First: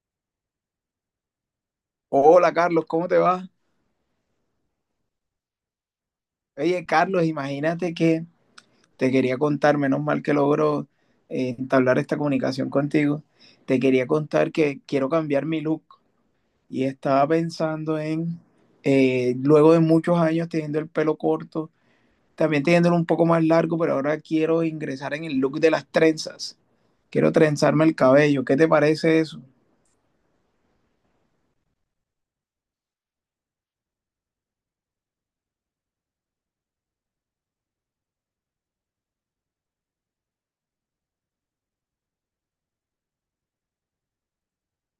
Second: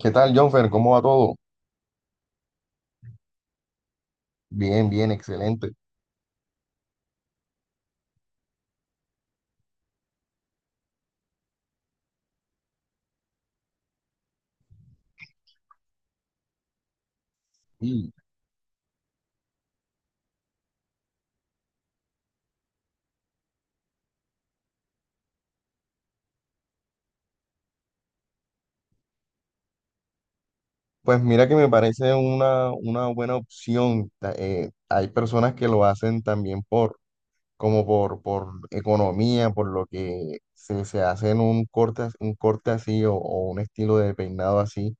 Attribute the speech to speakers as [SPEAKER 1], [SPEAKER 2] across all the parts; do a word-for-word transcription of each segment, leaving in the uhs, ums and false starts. [SPEAKER 1] ¿Qué tal, Jonfer? ¿Cómo va todo?
[SPEAKER 2] Hola Carlos, ¿cómo te va?
[SPEAKER 1] Bien, bien, excelente.
[SPEAKER 2] Oye Carlos, imagínate que te quería contar, menos mal que logro eh, entablar esta comunicación contigo. Te quería contar que quiero cambiar mi look y estaba pensando
[SPEAKER 1] Y
[SPEAKER 2] en, eh, luego de muchos años teniendo el pelo corto, también teniéndolo un poco más largo, pero ahora quiero ingresar en el look de las trenzas, quiero trenzarme el cabello. ¿Qué te parece eso?
[SPEAKER 1] pues mira que me parece una, una buena opción. Ta- eh, hay personas que lo hacen también por, como por, por economía, por lo que se, se hacen un corte, as- un corte así o, o un estilo de peinado así.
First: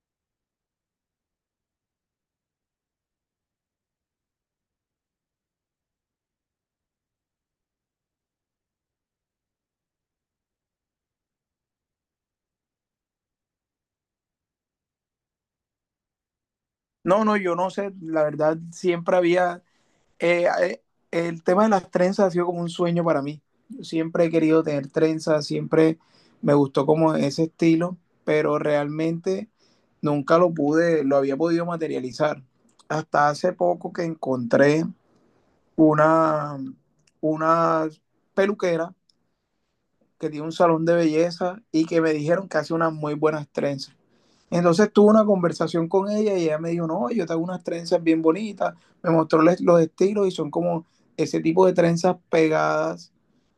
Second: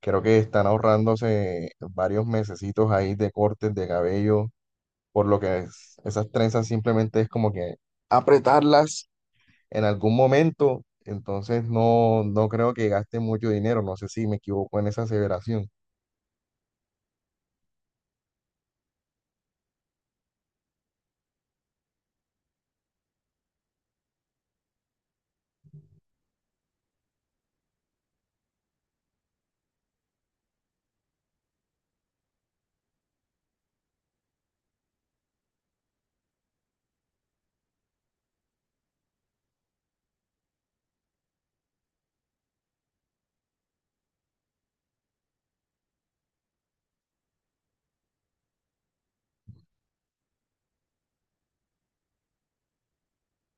[SPEAKER 1] Creo que están ahorrándose varios mesecitos ahí de cortes de cabello, por lo que es- esas trenzas simplemente es como que apretarlas en algún momento, entonces no, no creo que gaste mucho dinero, no sé si me equivoco en esa aseveración.
[SPEAKER 2] No, no, yo no sé, la verdad siempre había Eh, eh, el tema de las trenzas ha sido como un sueño para mí. Yo siempre he querido tener trenzas, siempre me gustó como ese estilo, pero realmente nunca lo pude, lo había podido materializar. Hasta hace poco que encontré una, una peluquera que tiene un salón de belleza y que me dijeron que hace unas muy buenas trenzas. Entonces tuve una conversación con ella y ella me dijo: no, yo tengo unas trenzas bien bonitas. Me mostró les- los estilos y son como ese tipo de trenzas pegadas,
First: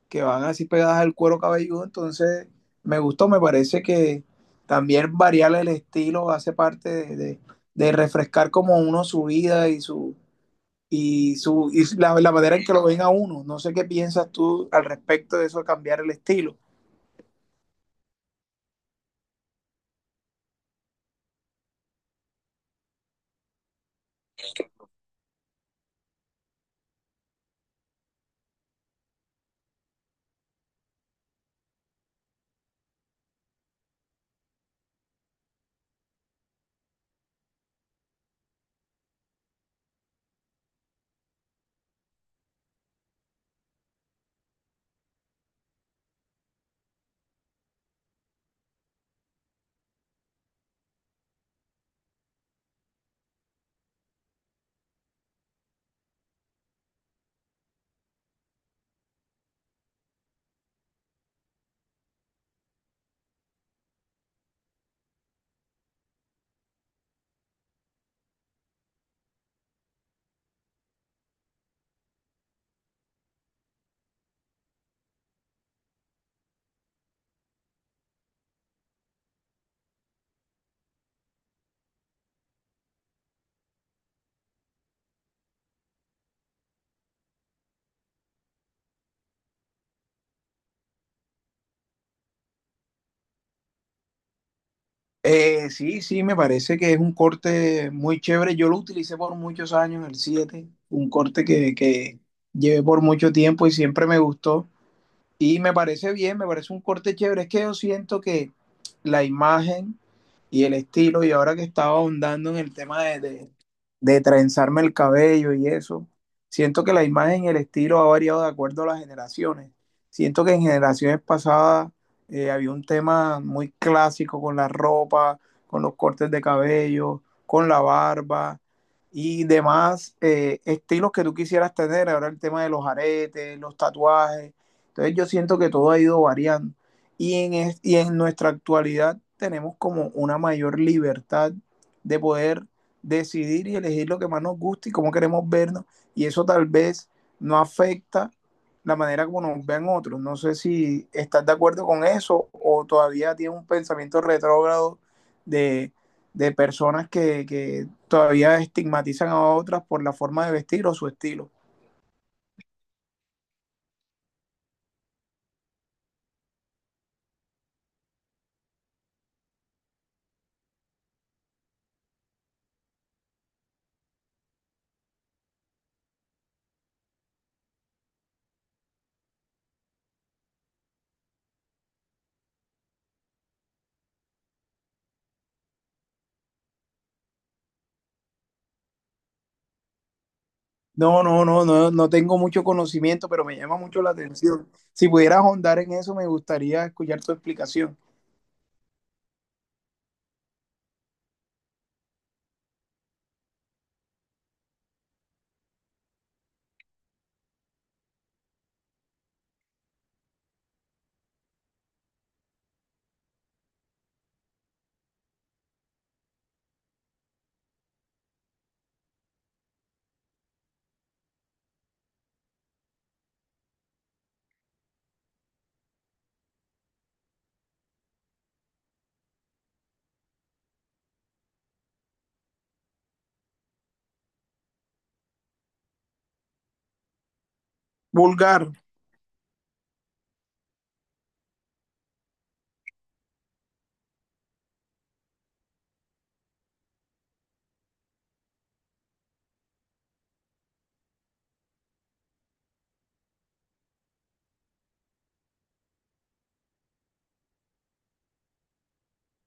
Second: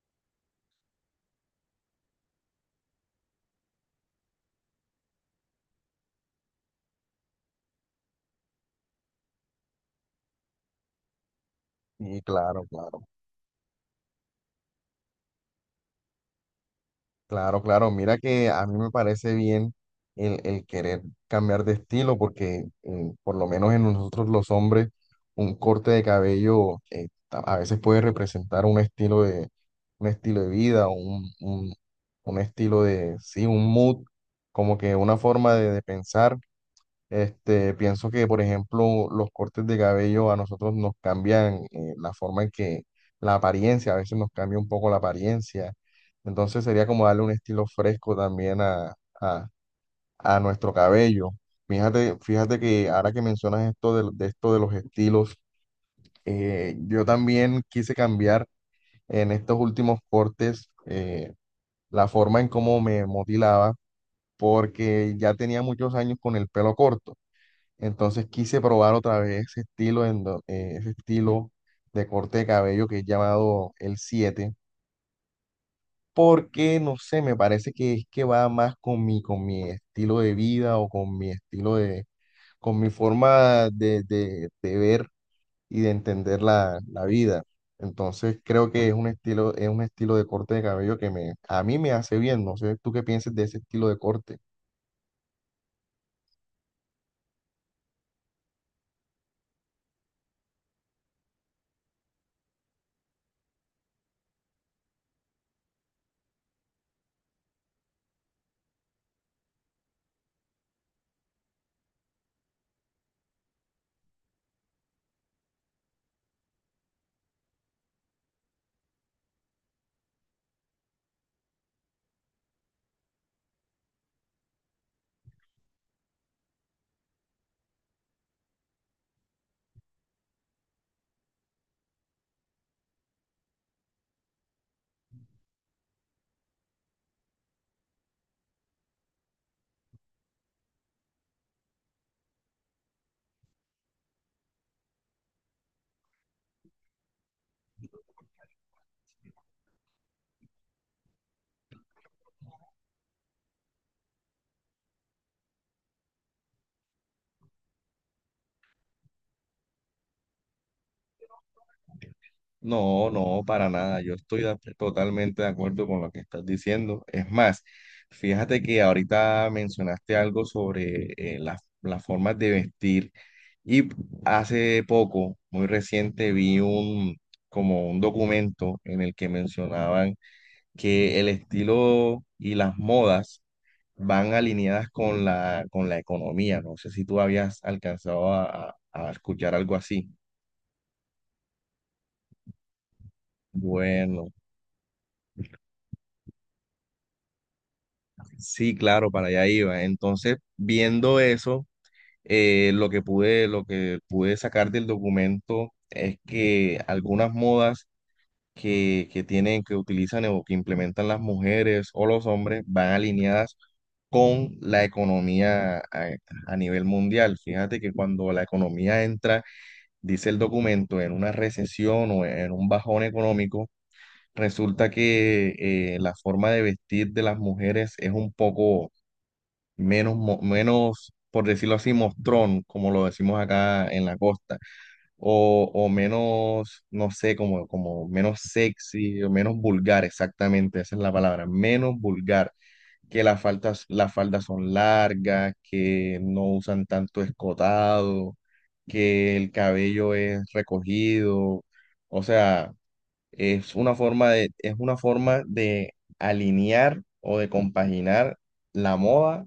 [SPEAKER 2] que van así pegadas al cuero cabelludo. Entonces me gustó, me parece que también variar el estilo hace parte de, de- de refrescar como uno su vida y su y su y la,
[SPEAKER 1] Y
[SPEAKER 2] la manera
[SPEAKER 1] claro,
[SPEAKER 2] en que lo ven
[SPEAKER 1] claro,
[SPEAKER 2] a uno. No sé qué piensas tú al respecto de eso, cambiar el estilo.
[SPEAKER 1] claro, claro, mira que a mí me parece bien el, el querer cambiar de estilo, porque eh, por lo menos en nosotros los hombres, un corte de cabello eh, ta- a veces puede representar un estilo de, un estilo de vida, un, un, un estilo de, sí, un mood, como que una forma de de pensar. Este, pienso que, por ejemplo, los cortes de cabello a nosotros nos cambian eh, la forma en que la apariencia, a veces nos cambia un poco la apariencia. Entonces sería como darle un estilo fresco también a, a, a nuestro cabello. Fíjate, fíjate que ahora que mencionas esto de, de esto de los estilos, eh, yo también quise cambiar en estos últimos cortes eh, la forma en cómo me motilaba porque ya tenía muchos años con el pelo corto. Entonces quise probar otra vez ese estilo, en do- eh, ese estilo de corte de cabello que es llamado el siete porque no sé, me parece que es que va más con mi, con mi estilo de vida o con mi estilo de, con mi forma de, de- de ver y de entender la, la vida. Entonces creo que es un estilo, es un estilo de corte de cabello que me, a mí me hace bien. No sé, ¿tú qué piensas de ese estilo de corte?
[SPEAKER 2] Eh, sí, sí, me parece que es un corte muy chévere. Yo lo utilicé por muchos años, el siete, un corte que, que llevé por mucho tiempo y siempre me gustó. Y me parece bien, me parece un corte chévere. Es que yo siento que la imagen y el estilo, y ahora que estaba ahondando en el tema de, de, de trenzarme el cabello y eso, siento que la imagen y el estilo ha variado de acuerdo a las generaciones. Siento que en generaciones pasadas eh, había un tema muy clásico con la ropa, con los cortes de cabello, con la barba y demás eh, estilos que tú quisieras tener. Ahora el tema de los aretes, los tatuajes, entonces yo siento que todo ha ido variando y en, es, y en nuestra actualidad tenemos como una mayor libertad de poder decidir y elegir lo que más nos gusta y cómo queremos vernos, y eso tal vez no afecta la manera como nos ven otros. No sé si estás de acuerdo con eso o todavía tienes un pensamiento retrógrado de, de personas que, que, todavía estigmatizan a otras por la forma de vestir o su estilo.
[SPEAKER 1] No, no, para nada. Yo estoy de- totalmente de acuerdo con lo que estás diciendo. Es más, fíjate que ahorita mencionaste algo sobre eh, las las formas de vestir y hace poco, muy reciente, vi un como un documento en el que mencionaban que el estilo y las modas van alineadas con la con la economía. No sé si tú habías alcanzado a a- a escuchar algo así.
[SPEAKER 2] No, no, no, no, no tengo mucho conocimiento, pero me llama mucho la
[SPEAKER 1] Bueno.
[SPEAKER 2] atención. Si pudieras ahondar en eso, me gustaría escuchar tu explicación.
[SPEAKER 1] Sí, claro, para allá iba. Entonces, viendo eso, eh, lo que pude, lo que pude sacar del documento es que algunas modas que, que tienen, que utilizan o que implementan las mujeres o los hombres van alineadas con la economía a, a nivel mundial. Fíjate que cuando la economía entra, dice el documento, en una recesión o en un bajón económico, resulta que eh, la forma de vestir de las mujeres es un poco menos, mo- menos, por decirlo así, mostrón, como lo decimos acá en la costa, o, o menos, no sé, como, como menos
[SPEAKER 2] Vulgar,
[SPEAKER 1] sexy, o menos vulgar, exactamente, esa es la palabra, menos vulgar, que las faldas, las faldas son largas, que no usan tanto escotado, que el cabello es recogido, o sea, es una forma de, es una forma de alinear o de compaginar la moda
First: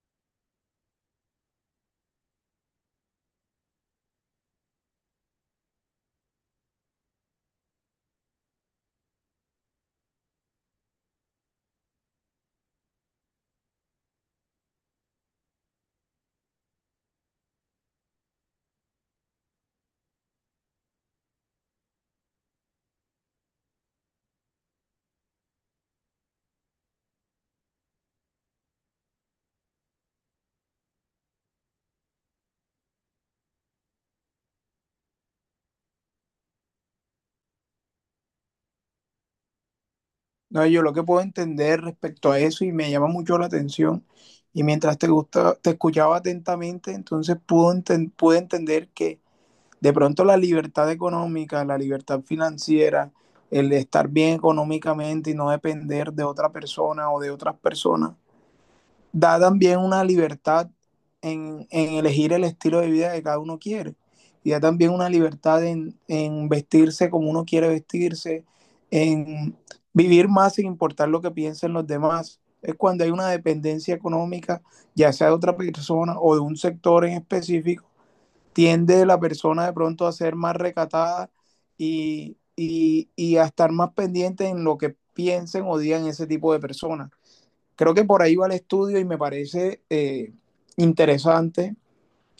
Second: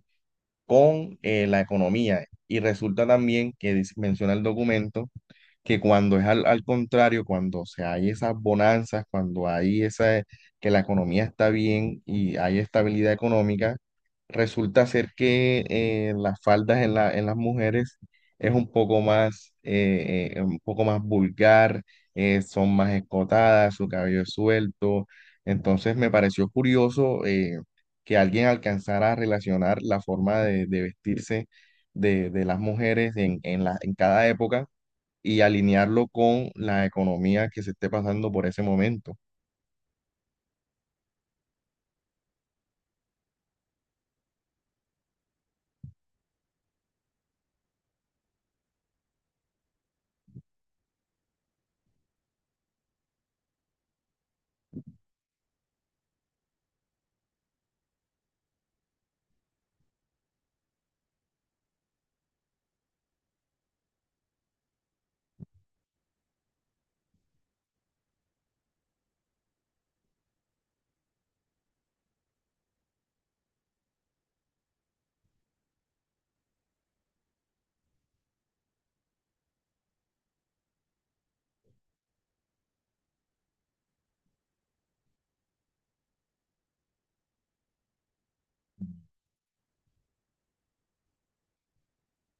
[SPEAKER 1] con eh, la economía. Y resulta también que dice- menciona el documento que cuando es al, al contrario, cuando se hay esas bonanzas, cuando hay esa, que la economía está bien y hay estabilidad económica, resulta ser que eh, las faldas en la, en las mujeres es un poco más, eh, eh, un poco más vulgar, eh, son más escotadas, su cabello es suelto. Entonces me pareció curioso eh, que alguien alcanzara a relacionar la forma de, de vestirse de, de las mujeres en, en la, en cada época y alinearlo con la economía que se esté pasando por ese momento.
[SPEAKER 2] no, yo lo que puedo entender respecto a eso y me llama mucho la atención. Y mientras te gusta, te escuchaba atentamente, entonces pudo enten- pude entender que de pronto la libertad económica, la libertad financiera, el estar bien económicamente y no depender de otra persona o de otras personas da también una libertad en, en elegir el estilo de vida que cada uno quiere. Y da también una libertad en, en vestirse como uno quiere vestirse, en vivir más sin importar lo que piensen los demás. Es cuando hay una dependencia económica, ya sea de otra persona o de un sector en específico, tiende la persona de pronto a ser más recatada y, y, y a estar más pendiente en lo que piensen o digan ese tipo de personas. Creo que por ahí va el estudio y me parece eh, interesante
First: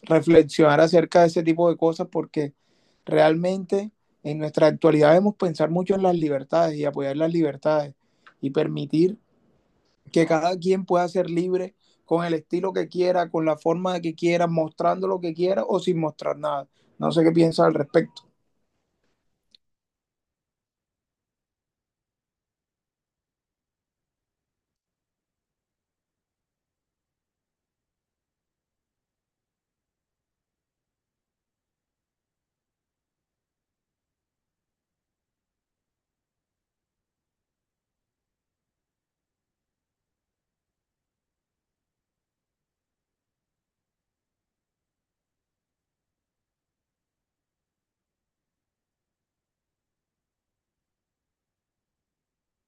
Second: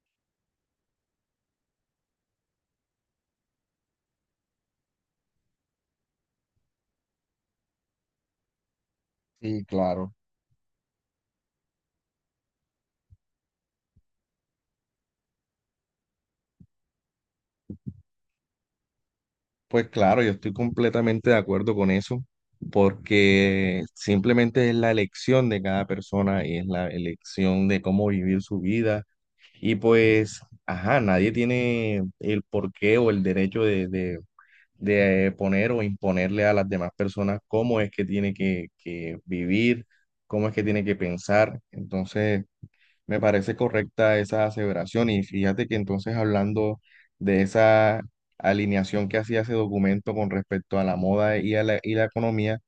[SPEAKER 2] reflexionar acerca de ese tipo de cosas porque realmente en nuestra actualidad debemos pensar mucho en las libertades y apoyar las libertades y permitir
[SPEAKER 1] Sí, claro.
[SPEAKER 2] que cada quien pueda ser libre con el estilo que quiera, con la forma que quiera, mostrando lo que quiera o sin mostrar nada. No sé qué piensas al respecto.
[SPEAKER 1] Pues claro, yo estoy completamente de acuerdo con eso, porque simplemente es la elección de cada persona y es la elección de cómo vivir su vida. Y pues, ajá, nadie tiene el porqué o el derecho de, de, de poner o imponerle a las demás personas cómo es que tiene que, que vivir, cómo es que tiene que pensar. Entonces... Me parece correcta esa aseveración y fíjate que entonces hablando de esa alineación que hacía ese documento con respecto a la moda y a la, y la economía,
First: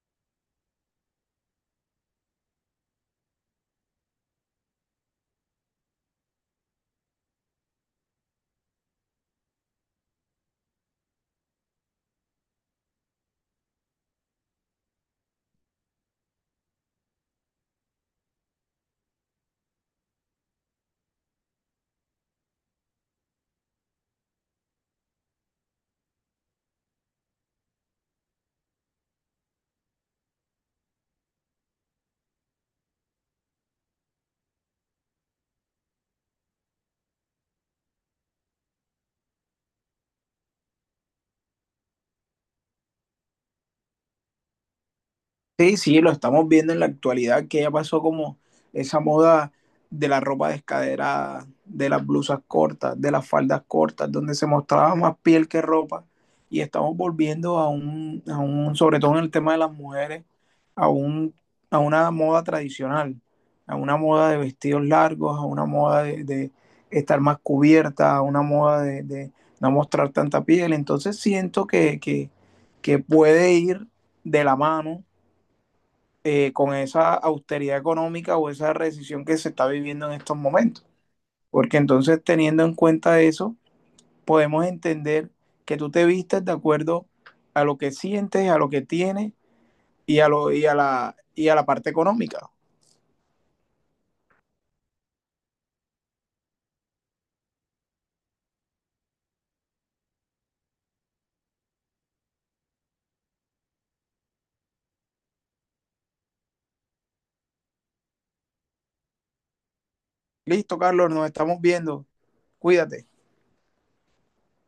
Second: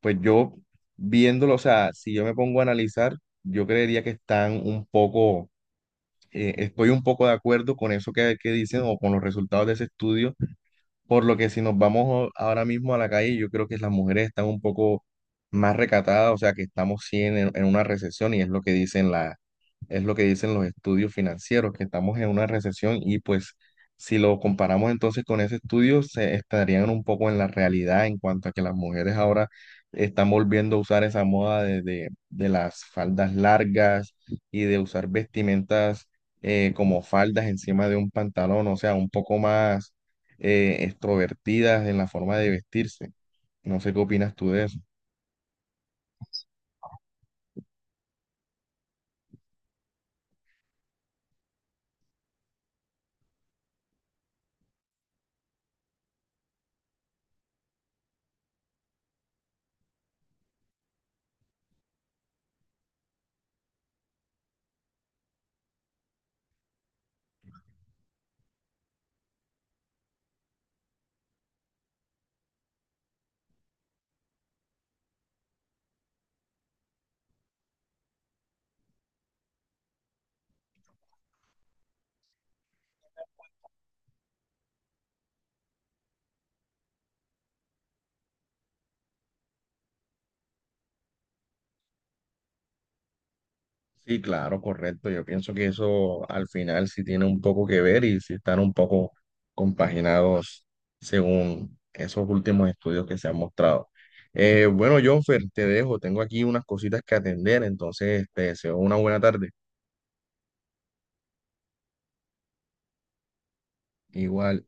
[SPEAKER 1] pues yo viéndolo, o sea, si yo me pongo a analizar, yo creería que están un poco, eh, estoy un poco de acuerdo con eso que, que dicen o con los resultados de ese estudio por lo que si nos vamos a- ahora mismo a la calle, yo creo que las mujeres están un poco más recatadas, o sea que estamos sí en, en una recesión y es lo que dicen la, es lo que dicen los estudios financieros, que estamos en una recesión y pues si lo comparamos entonces con ese estudio, se estarían un poco en la realidad en cuanto a que las mujeres ahora están volviendo a usar esa moda de, de, de las faldas largas y de usar vestimentas eh, como faldas encima de un pantalón, o sea, un poco más eh, extrovertidas en la forma de vestirse. No sé qué opinas tú de eso.
[SPEAKER 2] Sí, sí, lo estamos viendo en la actualidad, que ya pasó como esa moda de la ropa descaderada, de las blusas cortas, de las faldas cortas, donde se mostraba más piel que ropa. Y estamos volviendo a un, a un, sobre todo en el tema de las mujeres, a un, a una moda tradicional, a una moda de vestidos largos, a una moda de, de estar más cubierta, a una moda de, de no mostrar tanta piel. Entonces siento que, que, que puede ir de la mano eh, con esa austeridad económica o esa recesión que se está viviendo en estos momentos. Porque entonces teniendo en cuenta eso, podemos entender que tú te vistes de acuerdo a lo que sientes, a lo que tienes y a, lo, y a, la, y a la parte económica.
[SPEAKER 1] Sí, claro, correcto. Yo pienso que eso al final sí tiene un poco que ver y sí están un poco compaginados según esos últimos estudios que se han mostrado. Eh, bueno, Jonfer, te dejo. Tengo aquí unas cositas que atender, entonces te deseo una buena tarde.
[SPEAKER 2] Listo, Carlos, nos estamos viendo. Cuídate.
[SPEAKER 1] Igual.